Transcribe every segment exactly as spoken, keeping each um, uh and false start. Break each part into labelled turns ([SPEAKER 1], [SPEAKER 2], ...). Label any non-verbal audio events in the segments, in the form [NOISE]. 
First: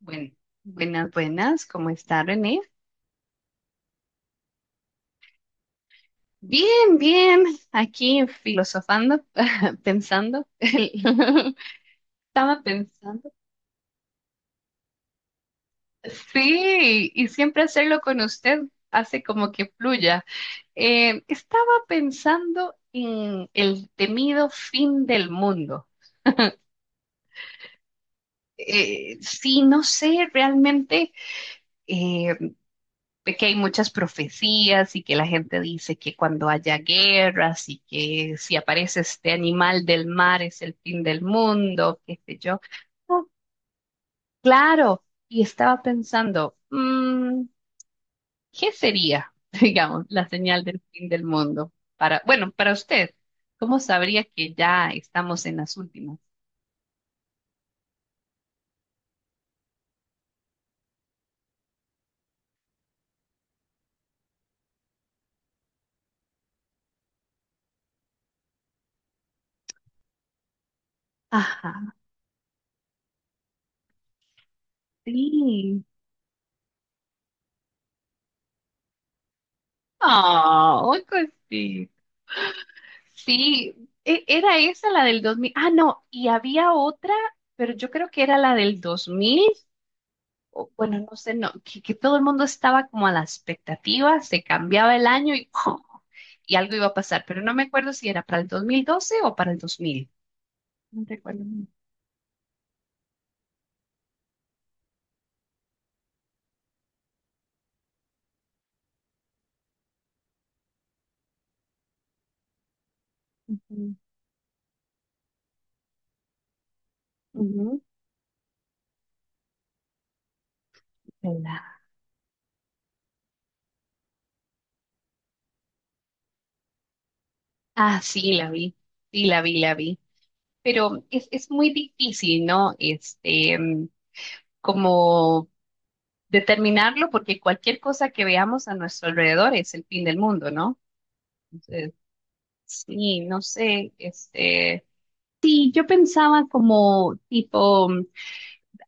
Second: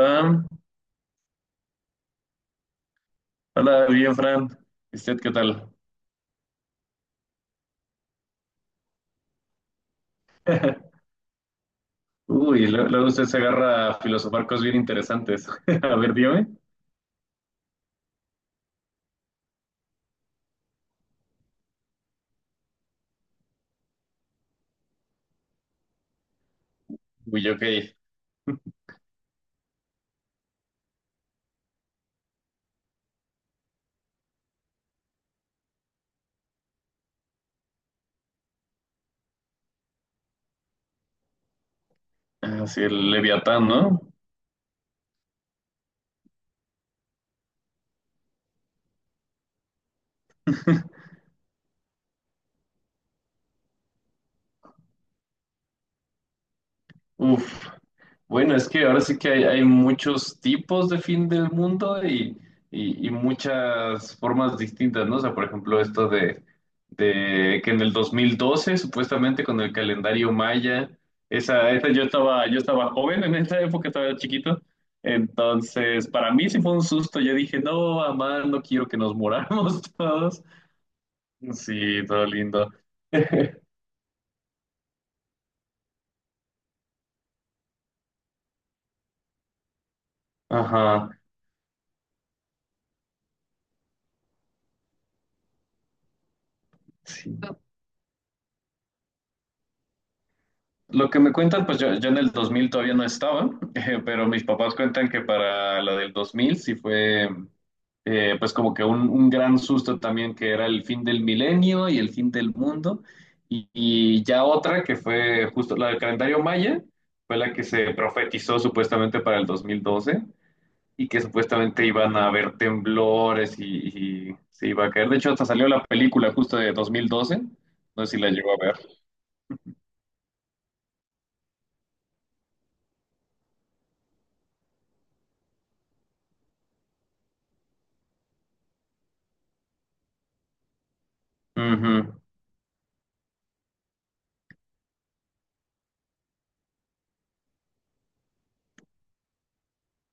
[SPEAKER 1] Bueno, buenas, buenas, ¿cómo está René?
[SPEAKER 2] hola, bien, Fran. ¿Y usted qué tal?
[SPEAKER 1] Bien, bien, aquí filosofando, [LAUGHS] pensando.
[SPEAKER 2] [LAUGHS]
[SPEAKER 1] [LAUGHS] Estaba
[SPEAKER 2] Uy, lo- luego usted
[SPEAKER 1] pensando.
[SPEAKER 2] se agarra a filosofar cosas bien interesantes. [LAUGHS] A ver, dime.
[SPEAKER 1] Sí, y siempre hacerlo con usted hace como que fluya. Eh, estaba pensando en el temido fin del mundo.
[SPEAKER 2] Uy, ok.
[SPEAKER 1] Eh, sí, no sé realmente. eh, que hay muchas profecías y que la gente dice que cuando haya guerras y que si aparece este animal del mar es el fin del mundo, qué sé yo.
[SPEAKER 2] Ah, sí, el
[SPEAKER 1] Oh,
[SPEAKER 2] Leviatán, ¿no?
[SPEAKER 1] claro, y estaba pensando, mm, ¿qué sería, [LAUGHS] digamos, la señal del fin del mundo? Para, bueno, para usted, ¿cómo sabría que ya estamos en las últimas?
[SPEAKER 2] Uf, bueno, es que ahora sí que hay, hay muchos tipos de fin del mundo y, y- y muchas formas distintas, ¿no? O sea, por ejemplo, esto de, de que en el dos mil doce supuestamente con el calendario maya, esa,
[SPEAKER 1] Ajá,
[SPEAKER 2] esa yo estaba, yo estaba joven en esa época, estaba chiquito,
[SPEAKER 1] sí.
[SPEAKER 2] entonces para mí sí fue un susto, yo dije, no, mamá, no quiero que nos moramos [LAUGHS] todos.
[SPEAKER 1] Oh,
[SPEAKER 2] Sí, todo lindo. [LAUGHS]
[SPEAKER 1] sí, e- era esa la del dos mil. Ah, no, y había otra, pero yo creo que era la del dos mil. O bueno,
[SPEAKER 2] Ajá.
[SPEAKER 1] no sé, no, que, que todo el mundo estaba como a la expectativa, se cambiaba el año y, [LAUGHS] ¡pum! Y algo iba a pasar,
[SPEAKER 2] Sí.
[SPEAKER 1] pero no me acuerdo si era para el dos mil doce o para el dos mil. No
[SPEAKER 2] Lo que me
[SPEAKER 1] recuerdo.
[SPEAKER 2] cuentan, pues yo, yo en el dos mil todavía no estaba, [LAUGHS] eh, pero mis papás cuentan que para la del dos mil sí fue, eh, pues como que un, un gran susto también, que era el fin del milenio y el fin del mundo. Y,
[SPEAKER 1] Ujú,
[SPEAKER 2] y ya otra que fue justo la del calendario maya, fue la que
[SPEAKER 1] ujú.
[SPEAKER 2] se profetizó supuestamente para el dos mil doce y que
[SPEAKER 1] ¿Verdad?
[SPEAKER 2] supuestamente iban a haber temblores y, y se iba a caer. De hecho, hasta salió la película justo de dos mil doce.
[SPEAKER 1] Ah,
[SPEAKER 2] No sé si la
[SPEAKER 1] sí, la
[SPEAKER 2] llegó a ver.
[SPEAKER 1] vi, sí, la vi, la vi. Pero es, es muy difícil, ¿no? Este, mm, como determinarlo porque cualquier cosa que veamos a nuestro alrededor es el fin del mundo, ¿no? Entonces,
[SPEAKER 2] Ujú,
[SPEAKER 1] sí, no sé, este, sí, yo pensaba como tipo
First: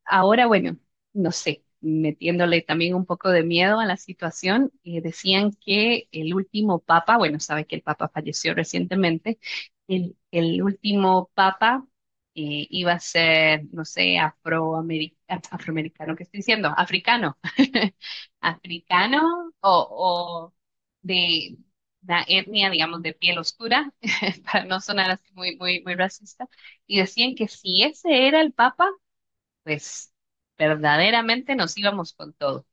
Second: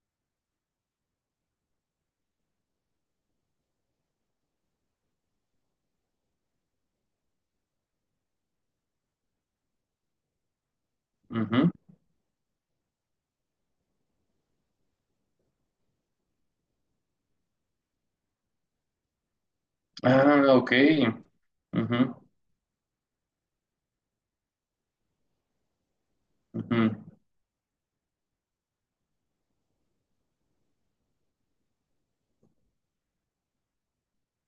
[SPEAKER 1] ahora, bueno, no sé, metiéndole también un poco de miedo a la situación, eh, decían que el último papa, bueno, sabe que el papa falleció recientemente,
[SPEAKER 2] ujú.
[SPEAKER 1] el, el último papa eh, iba a ser, no sé, afroameri- af- afroamericano, ¿qué estoy diciendo? Africano, [LAUGHS]
[SPEAKER 2] Ah, ok.
[SPEAKER 1] africano o,
[SPEAKER 2] Ujú,
[SPEAKER 1] o de la etnia, digamos, de piel oscura, [LAUGHS] para no sonar
[SPEAKER 2] ujú.
[SPEAKER 1] así muy, muy, muy racista, y decían que si ese era el papa, pues verdaderamente nos íbamos con todo.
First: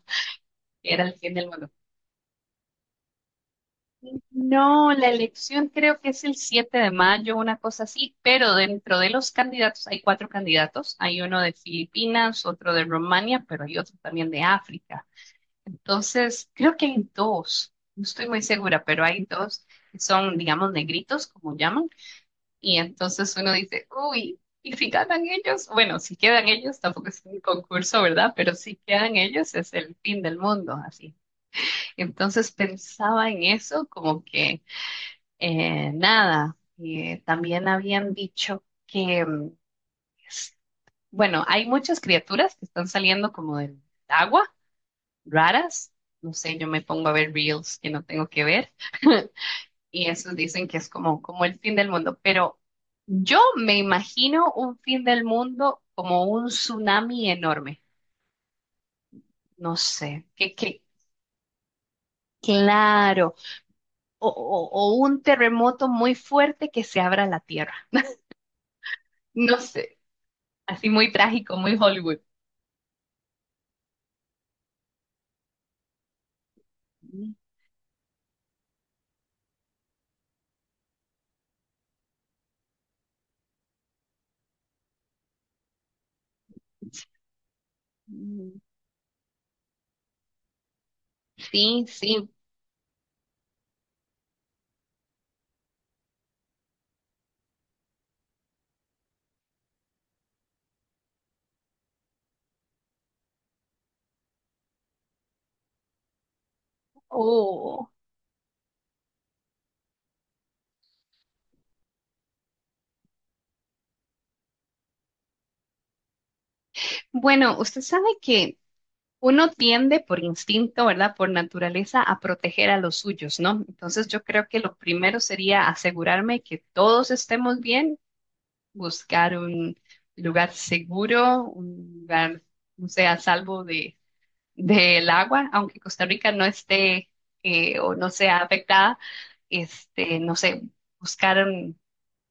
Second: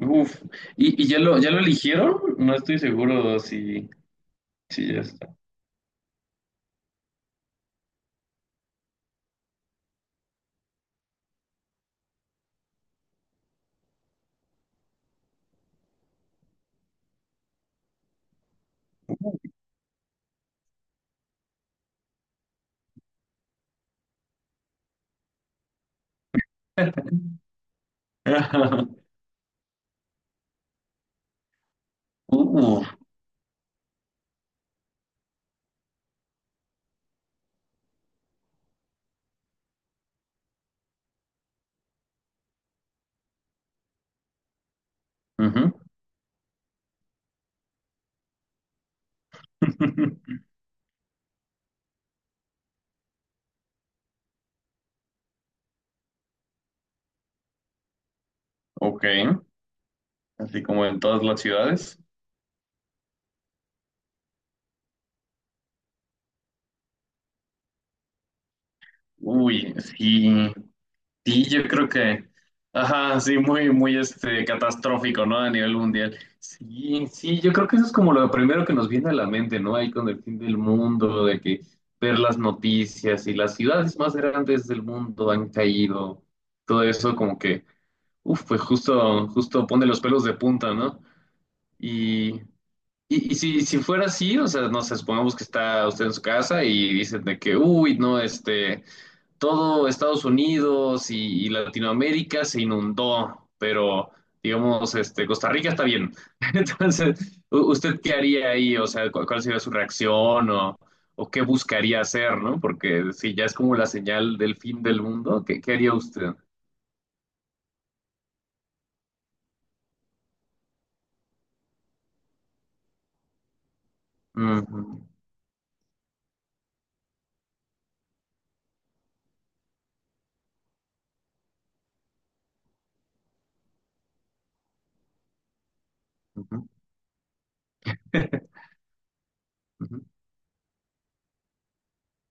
[SPEAKER 2] Uf. ¿Y,
[SPEAKER 1] Era
[SPEAKER 2] y
[SPEAKER 1] el
[SPEAKER 2] ya
[SPEAKER 1] fin
[SPEAKER 2] lo,
[SPEAKER 1] del
[SPEAKER 2] ya lo
[SPEAKER 1] mundo.
[SPEAKER 2] eligieron? No estoy seguro si,
[SPEAKER 1] No,
[SPEAKER 2] si ya
[SPEAKER 1] la
[SPEAKER 2] está.
[SPEAKER 1] elección creo que es el siete de mayo, una cosa así, pero dentro de los candidatos hay cuatro candidatos. Hay uno de Filipinas, otro de Rumania, pero hay otro también de África. Entonces, creo que hay dos, no estoy muy segura, pero hay dos que son, digamos, negritos, como llaman. Y entonces uno dice, uy, ¿y si ganan ellos? Bueno, si quedan ellos, tampoco es un concurso, ¿verdad? Pero si
[SPEAKER 2] [LAUGHS]
[SPEAKER 1] quedan ellos es el fin del mundo, así. Entonces
[SPEAKER 2] Uh,
[SPEAKER 1] pensaba en eso como que eh, nada, eh, también habían dicho que, mm, s- bueno, hay muchas criaturas que están saliendo como del agua,
[SPEAKER 2] ujú.
[SPEAKER 1] raras. No sé, yo me pongo a ver reels que no tengo que ver. [LAUGHS] Y esos
[SPEAKER 2] [LAUGHS]
[SPEAKER 1] dicen que es como, como el fin del mundo, pero yo me imagino un fin del mundo como un tsunami enorme,
[SPEAKER 2] Ok.
[SPEAKER 1] no sé, que,
[SPEAKER 2] Así
[SPEAKER 1] que
[SPEAKER 2] como en todas las ciudades.
[SPEAKER 1] claro, o, o- o un terremoto muy fuerte que se abra la tierra, no
[SPEAKER 2] Uy,
[SPEAKER 1] sé,
[SPEAKER 2] sí.
[SPEAKER 1] así muy
[SPEAKER 2] Sí,
[SPEAKER 1] trágico,
[SPEAKER 2] yo
[SPEAKER 1] muy
[SPEAKER 2] creo
[SPEAKER 1] Hollywood.
[SPEAKER 2] que, ajá, sí, muy, muy este, catastrófico, ¿no? A nivel mundial. Sí, sí, yo creo que eso es como lo primero que nos viene a la mente, ¿no? Ahí con el fin del mundo, de que ver las noticias y las ciudades más grandes del mundo han caído, todo eso como que, uf,
[SPEAKER 1] Mm,
[SPEAKER 2] pues justo, justo pone los pelos de punta, ¿no?
[SPEAKER 1] sí, sí.
[SPEAKER 2] Y, y, y si, si fuera así, o sea, no sé, supongamos que está usted en su casa y dicen de que, uy, no, este todo Estados Unidos y, y Latinoamérica se inundó, pero digamos, este, Costa Rica está bien. [LAUGHS] Entonces, u-
[SPEAKER 1] Oh.
[SPEAKER 2] ¿usted qué haría ahí? O sea, cu- ¿cuál sería su reacción o, o qué buscaría hacer, ¿no? Porque si ya es como la señal del fin del mundo, ¿qué, qué haría usted?
[SPEAKER 1] Bueno, usted sabe que uno tiende por instinto, ¿verdad? Por naturaleza a proteger a los suyos, ¿no? Entonces yo creo que lo
[SPEAKER 2] Ujú,
[SPEAKER 1] primero sería asegurarme que todos estemos bien, buscar un lugar seguro, un lugar, no sé, a salvo de, del agua, aunque Costa Rica no
[SPEAKER 2] ujú,
[SPEAKER 1] esté eh, o no sea
[SPEAKER 2] [LAUGHS]
[SPEAKER 1] afectada,
[SPEAKER 2] ujú,
[SPEAKER 1] este, no sé, buscar un-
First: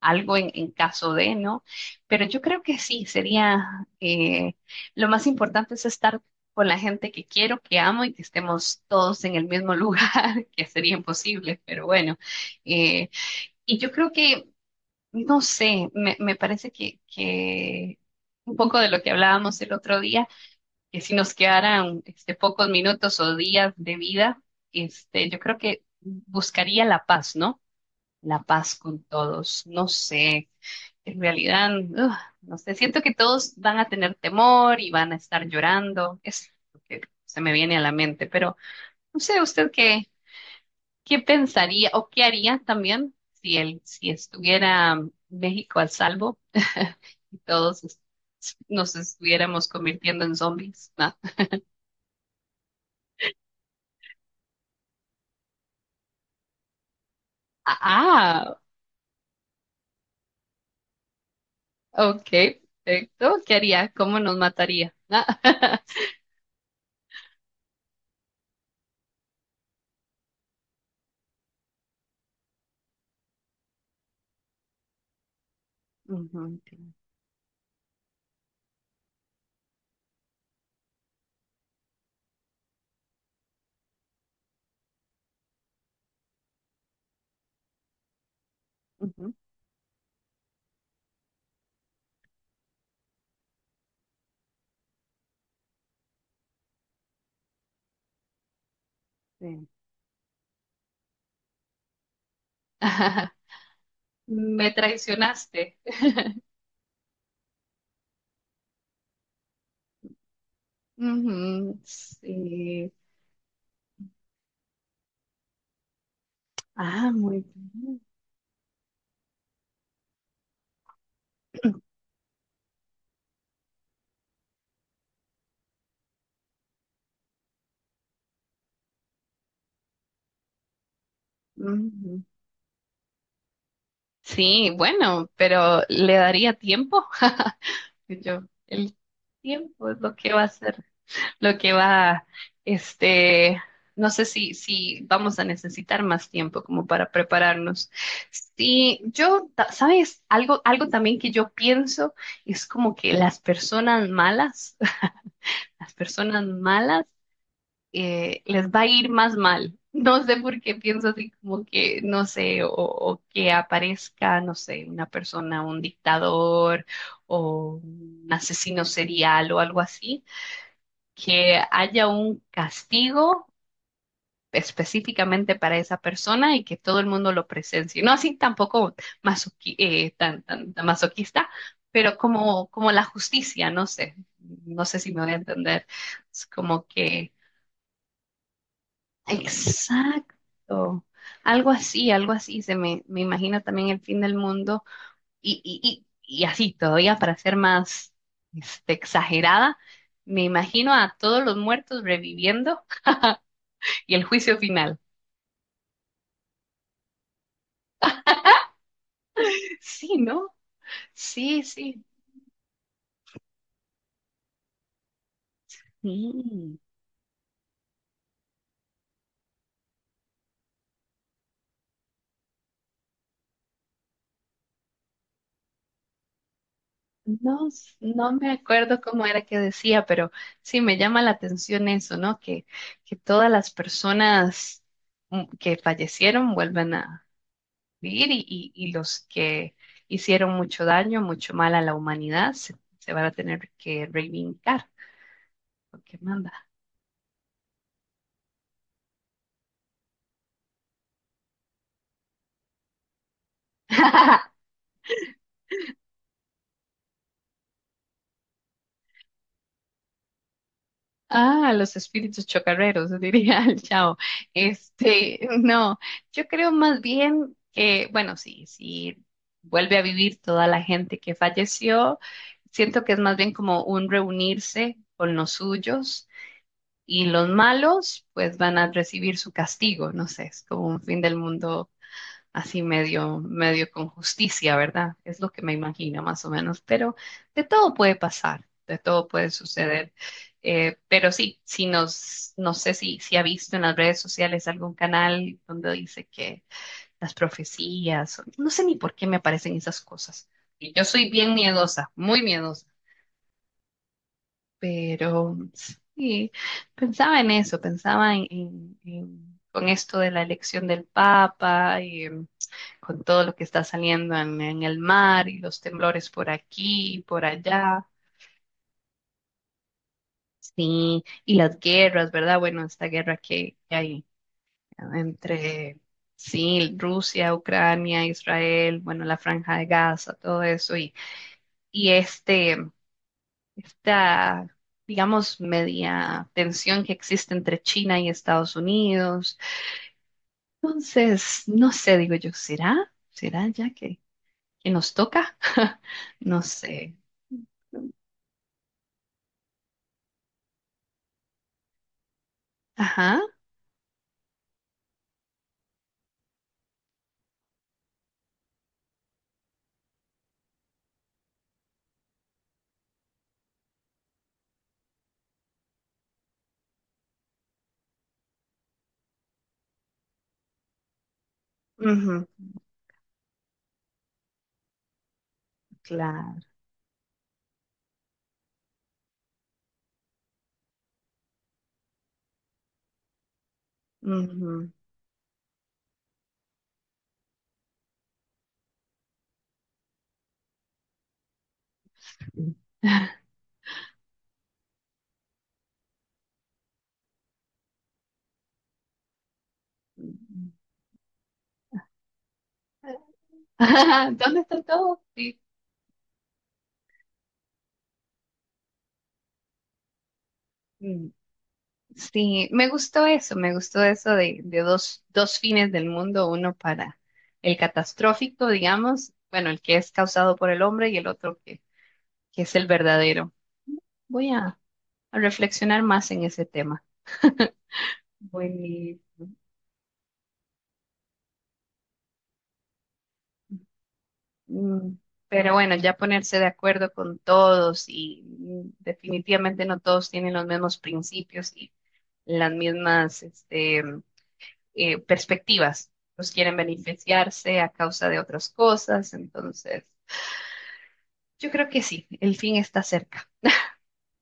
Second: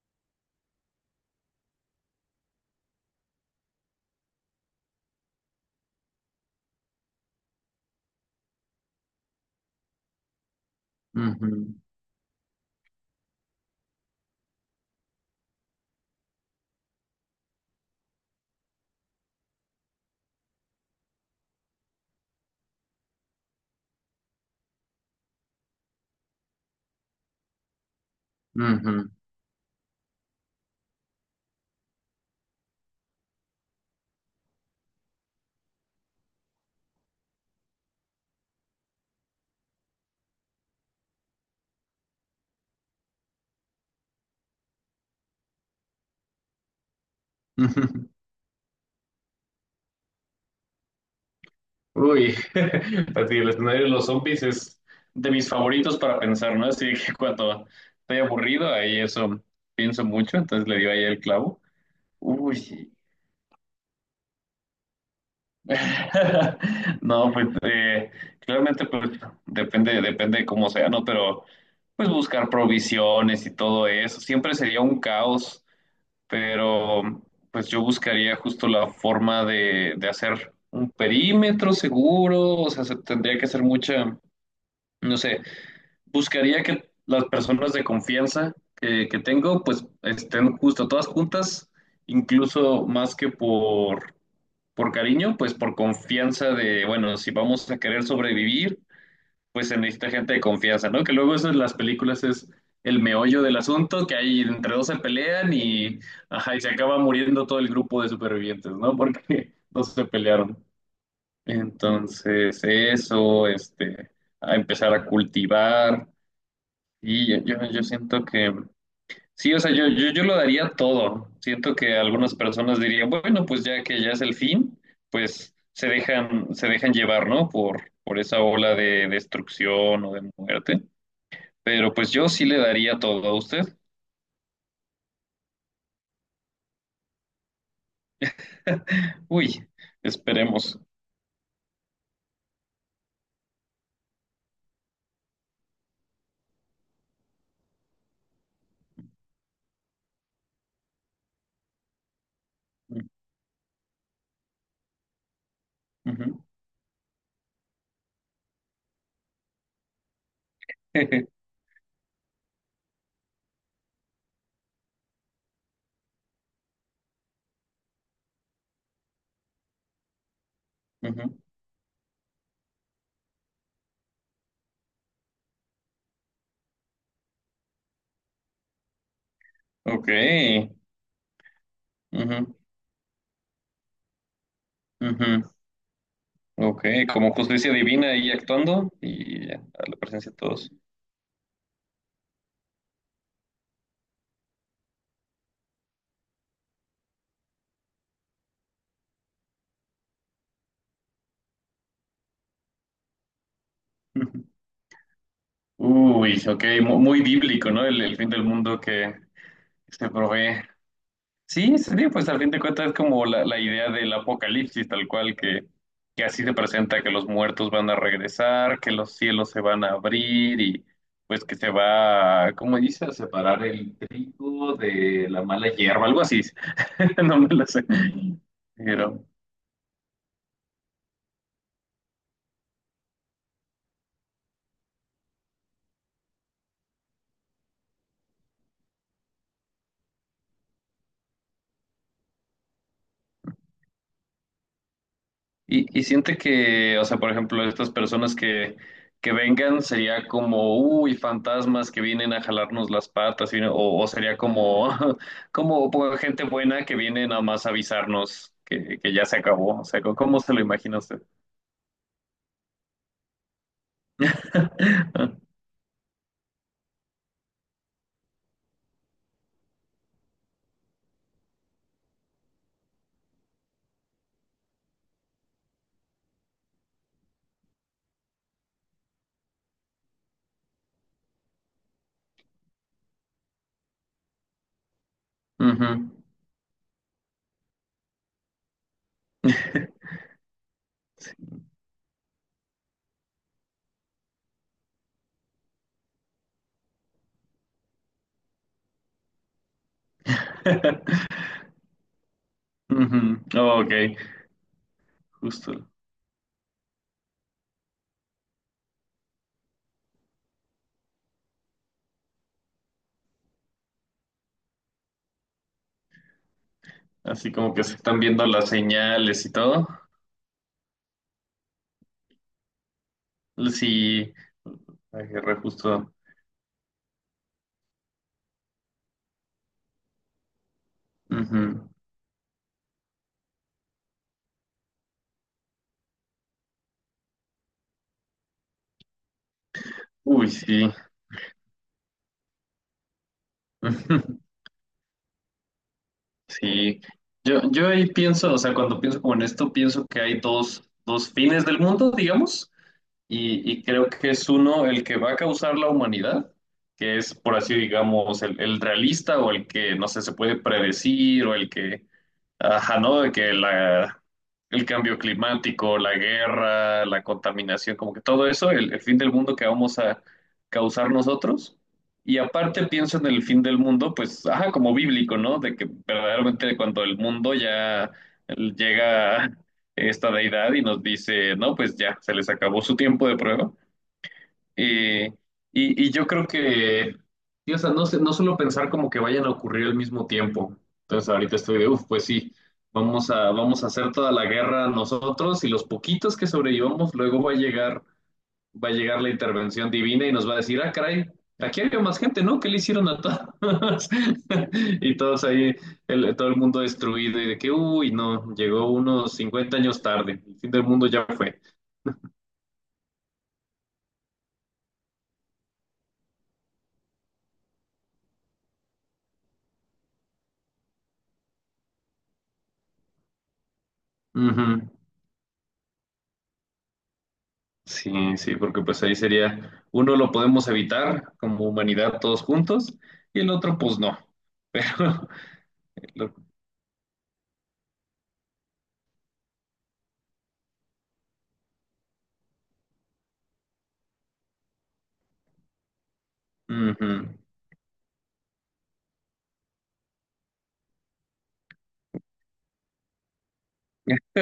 [SPEAKER 1] algo en, en caso de, ¿no? Pero yo creo que sí, sería eh, lo más importante es estar con la gente que quiero, que amo y que estemos todos en el mismo lugar, [LAUGHS] que sería imposible,
[SPEAKER 2] ujú,
[SPEAKER 1] pero bueno. eh, y yo creo que, no sé, me, me parece que, que un poco de lo que hablábamos el otro día, que si nos quedaran este, pocos minutos o días de vida, este, yo creo que buscaría la paz, ¿no? La paz con todos. No sé, en realidad, ugh, no sé, siento que todos van a tener temor y van a estar llorando, es lo que se me viene a la mente, pero no sé usted qué, qué pensaría o qué haría también si él, si estuviera México al salvo [LAUGHS] y
[SPEAKER 2] ujú,
[SPEAKER 1] todos es-
[SPEAKER 2] ujú.
[SPEAKER 1] nos estuviéramos convirtiendo en zombies. ¿No?
[SPEAKER 2] Uy, [LAUGHS] así el escenario de los zombies es de mis favoritos para pensar, ¿no? Así que cuando estoy
[SPEAKER 1] Ah,
[SPEAKER 2] aburrido, ahí eso pienso mucho, entonces le dio ahí el clavo.
[SPEAKER 1] ok,
[SPEAKER 2] Uy,
[SPEAKER 1] perfecto. ¿Qué haría? ¿Cómo nos mataría? ¿No? [LAUGHS]
[SPEAKER 2] [LAUGHS] no, pues eh, claramente pues, depende, depende de cómo sea, ¿no? Pero pues buscar provisiones y todo eso, siempre sería un caos,
[SPEAKER 1] Ujú,
[SPEAKER 2] pero pues yo buscaría justo la forma de, de hacer un perímetro seguro, o sea, se- tendría que hacer mucha no sé, buscaría que las personas de confianza que, que
[SPEAKER 1] ujú,
[SPEAKER 2] tengo, pues estén justo todas juntas, incluso más que por, por cariño, pues por confianza de, bueno, si vamos a querer sobrevivir,
[SPEAKER 1] sí.
[SPEAKER 2] pues se necesita gente de confianza, ¿no? Que luego eso en las películas es el
[SPEAKER 1] [LAUGHS]
[SPEAKER 2] meollo del asunto, que ahí
[SPEAKER 1] Me
[SPEAKER 2] entre dos se pelean
[SPEAKER 1] traicionaste.
[SPEAKER 2] y, ajá, y se acaba muriendo todo el grupo de supervivientes, ¿no? Porque [LAUGHS] no se pelearon.
[SPEAKER 1] Ujú,
[SPEAKER 2] Entonces,
[SPEAKER 1] sí.
[SPEAKER 2] eso, este, a empezar a cultivar.
[SPEAKER 1] Ah,
[SPEAKER 2] Y yo,
[SPEAKER 1] muy
[SPEAKER 2] yo, yo
[SPEAKER 1] bien.
[SPEAKER 2] siento que, sí, o sea, yo, yo, yo lo daría todo. Siento que
[SPEAKER 1] [CLEARS THROAT]
[SPEAKER 2] algunas personas dirían, bueno, pues ya que ya es el fin, pues se dejan, se dejan llevar, ¿no? Por, por esa ola de destrucción o de muerte. Pero pues
[SPEAKER 1] Ujú.
[SPEAKER 2] yo sí le daría todo a usted.
[SPEAKER 1] Sí, bueno, pero le daría tiempo. Yo, el
[SPEAKER 2] [LAUGHS] Uy,
[SPEAKER 1] tiempo es lo que va a
[SPEAKER 2] esperemos.
[SPEAKER 1] hacer, lo que va, este, no sé si, si vamos a necesitar más tiempo como para prepararnos. Sí, yo, ta- ¿sabes? Algo, algo también que yo pienso es como que las personas malas, [LAUGHS] las
[SPEAKER 2] Ujú.
[SPEAKER 1] personas malas eh, les va a ir más mal. No sé por qué pienso
[SPEAKER 2] [LAUGHS]
[SPEAKER 1] así como que, no sé, o, o que aparezca, no sé, una persona, un dictador o un asesino serial o algo así,
[SPEAKER 2] Ujú.
[SPEAKER 1] que haya un castigo específicamente para esa persona y que todo el mundo lo presencie. No así tampoco masoqui-
[SPEAKER 2] Ok.
[SPEAKER 1] eh, tan, tan, tan masoquista, pero
[SPEAKER 2] Ujú.
[SPEAKER 1] como, como la justicia, no sé, no sé si me voy a
[SPEAKER 2] Ujú.
[SPEAKER 1] entender. Es
[SPEAKER 2] Ok,
[SPEAKER 1] como que
[SPEAKER 2] como justicia divina ahí actuando y ya, a la presencia de todos.
[SPEAKER 1] exacto. Algo así, algo así. Se me, me imagino también el fin del mundo y, y, y, y así todavía para ser más este, exagerada, me imagino a todos los muertos reviviendo y el juicio
[SPEAKER 2] [LAUGHS]
[SPEAKER 1] final.
[SPEAKER 2] Uy, sí, ok, mu- muy bíblico, ¿no? El, el fin del mundo que se
[SPEAKER 1] Sí, ¿no?
[SPEAKER 2] provee.
[SPEAKER 1] Sí,
[SPEAKER 2] Sí, sí,
[SPEAKER 1] sí.
[SPEAKER 2] sí, pues al fin de cuentas es como la, la idea del apocalipsis, tal cual, que, que así se
[SPEAKER 1] Mm.
[SPEAKER 2] presenta, que los muertos van a regresar, que los cielos se van a abrir y pues que se va, ¿cómo dice? A separar el trigo de la mala hierba, algo así. [LAUGHS] No me lo
[SPEAKER 1] No,
[SPEAKER 2] sé.
[SPEAKER 1] s- no me acuerdo
[SPEAKER 2] Pero,
[SPEAKER 1] cómo era que decía, pero sí me llama la atención eso, ¿no? Que, que todas las personas mm, que fallecieron vuelven a vivir y, y y los que hicieron mucho daño, mucho mal a la humanidad, se, se van a tener que reivindicar,
[SPEAKER 2] Y, y
[SPEAKER 1] porque
[SPEAKER 2] siente
[SPEAKER 1] manda.
[SPEAKER 2] que, o sea, por ejemplo, estas personas que, que vengan sería como, uy, fantasmas que vienen a jalarnos las patas, y- o, o sería
[SPEAKER 1] [LAUGHS]
[SPEAKER 2] como, [LAUGHS] como pues, gente buena que viene nada más a avisarnos que, que ya se acabó. O sea, ¿cómo cómo se lo imagina usted?
[SPEAKER 1] Ah, los espíritus chocarreros, diría el chavo.
[SPEAKER 2] [LAUGHS]
[SPEAKER 1] Este, no, yo creo más bien que, bueno, sí, sí, vuelve a vivir toda la gente que falleció. Siento que es más bien como un reunirse con los suyos y los malos pues van a recibir su castigo, no sé, es como un fin del mundo así medio, medio con justicia, ¿verdad? Es lo que me
[SPEAKER 2] Ujú.
[SPEAKER 1] imagino más o menos, pero de todo puede pasar, de todo puede suceder. Eh, pero sí, si nos, no sé si, si ha visto en las redes sociales algún canal donde dice que las profecías, no sé ni por qué me aparecen esas cosas. Y yo soy
[SPEAKER 2] [LAUGHS]
[SPEAKER 1] bien miedosa, muy miedosa,
[SPEAKER 2] Ujú. Ok,
[SPEAKER 1] pero
[SPEAKER 2] justo.
[SPEAKER 1] sí, pensaba en eso, pensaba en, en- en- con esto de la elección del Papa con todo lo que está saliendo en, en el mar y los temblores por aquí y por
[SPEAKER 2] Así como que se
[SPEAKER 1] allá.
[SPEAKER 2] están viendo las señales y todo.
[SPEAKER 1] Sí, y las guerras, ¿verdad? Bueno, esta guerra que que hay
[SPEAKER 2] Sí, agarré
[SPEAKER 1] entre,
[SPEAKER 2] justo.
[SPEAKER 1] sí, Rusia, Ucrania, Israel, bueno, la Franja de Gaza, todo eso, y,
[SPEAKER 2] Ujú.
[SPEAKER 1] y este, esta, digamos, media tensión que existe entre China y Estados Unidos.
[SPEAKER 2] Uy, sí.
[SPEAKER 1] Entonces, no sé, digo yo, ¿será? ¿Será ya que,
[SPEAKER 2] [LAUGHS]
[SPEAKER 1] que nos toca? [LAUGHS] No
[SPEAKER 2] Sí,
[SPEAKER 1] sé.
[SPEAKER 2] yo, yo ahí pienso, o sea, cuando pienso como en esto, pienso que hay dos, dos fines del mundo, digamos,
[SPEAKER 1] Ajá.
[SPEAKER 2] y, y creo que es uno el que va a causar la humanidad, que es, por así digamos, el, el realista o el que, no sé, se puede predecir o el que ajá, ¿no? De que la, el cambio climático, la guerra, la contaminación, como que todo eso, el, el fin del mundo que vamos a causar nosotros. Y
[SPEAKER 1] Ujú,
[SPEAKER 2] aparte pienso en el fin del mundo, pues, ajá, como bíblico, ¿no? De que
[SPEAKER 1] claro.
[SPEAKER 2] verdaderamente cuando el mundo ya llega esta deidad y nos dice, no, pues ya, se les acabó su tiempo de prueba.
[SPEAKER 1] Ujú.
[SPEAKER 2] Eh, y, y yo creo que, sí, o sea, no sé, no suelo pensar como que vayan a ocurrir al mismo tiempo. Entonces ahorita estoy de, uff, pues sí,
[SPEAKER 1] Mm.
[SPEAKER 2] vamos a, vamos a hacer toda la guerra nosotros y los poquitos que sobrevivamos, luego va a llegar, va a llegar la intervención divina y nos va a decir, ah, caray, aquí había más gente, ¿no? ¿Qué le hicieron a todos?
[SPEAKER 1] [LAUGHS] ¿Dónde está
[SPEAKER 2] [LAUGHS] Y
[SPEAKER 1] todo?
[SPEAKER 2] todos
[SPEAKER 1] Sí.
[SPEAKER 2] ahí, el- todo el mundo destruido y de que, uy, no, llegó unos cincuenta años tarde, el fin del mundo ya
[SPEAKER 1] Mm,
[SPEAKER 2] fue.
[SPEAKER 1] sí, me gustó eso, me gustó eso de, de dos, dos fines del mundo, uno para el catastrófico, digamos, bueno, el que es causado por el hombre y el otro que, que es el verdadero. Voy a,
[SPEAKER 2] Ujú.
[SPEAKER 1] a reflexionar más en ese tema. [LAUGHS]
[SPEAKER 2] Sí, sí,
[SPEAKER 1] Bueno.
[SPEAKER 2] porque pues ahí sería, uno lo podemos evitar como humanidad todos juntos y el otro pues no.
[SPEAKER 1] Mm,
[SPEAKER 2] Pero,
[SPEAKER 1] pero bueno, ya
[SPEAKER 2] [LAUGHS] lo-
[SPEAKER 1] ponerse de acuerdo con todos y mm, definitivamente no todos tienen los mismos principios y las mismas este, eh, perspectivas. Los quieren
[SPEAKER 2] ujú.
[SPEAKER 1] beneficiarse a causa de otras cosas. Entonces, yo creo que sí, el fin está cerca.
[SPEAKER 2] [LAUGHS]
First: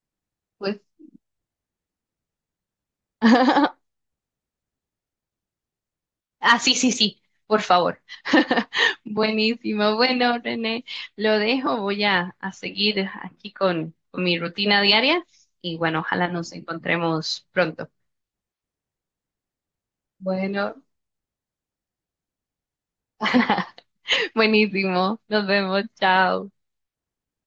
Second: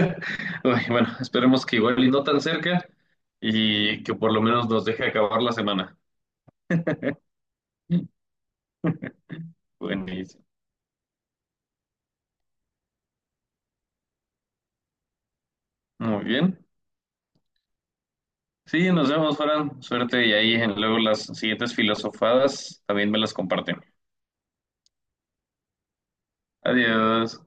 [SPEAKER 1] Pues.
[SPEAKER 2] Ay, bueno, esperemos que igual y no tan cerca
[SPEAKER 1] [LAUGHS]
[SPEAKER 2] y que por lo menos nos deje acabar la semana.
[SPEAKER 1] Ah, sí, sí, sí, por favor.
[SPEAKER 2] [LAUGHS]
[SPEAKER 1] [LAUGHS] Buenísimo. Bueno,
[SPEAKER 2] Buenísimo.
[SPEAKER 1] René, lo dejo. Voy a, a seguir aquí con, con mi rutina diaria y bueno,
[SPEAKER 2] Muy
[SPEAKER 1] ojalá nos
[SPEAKER 2] bien.
[SPEAKER 1] encontremos pronto.
[SPEAKER 2] Sí, nos vemos, Fran. Suerte y ahí en
[SPEAKER 1] Bueno,
[SPEAKER 2] luego las siguientes filosofadas también me las comparten.
[SPEAKER 1] [LAUGHS] buenísimo. Nos vemos. Chao.
[SPEAKER 2] Adiós.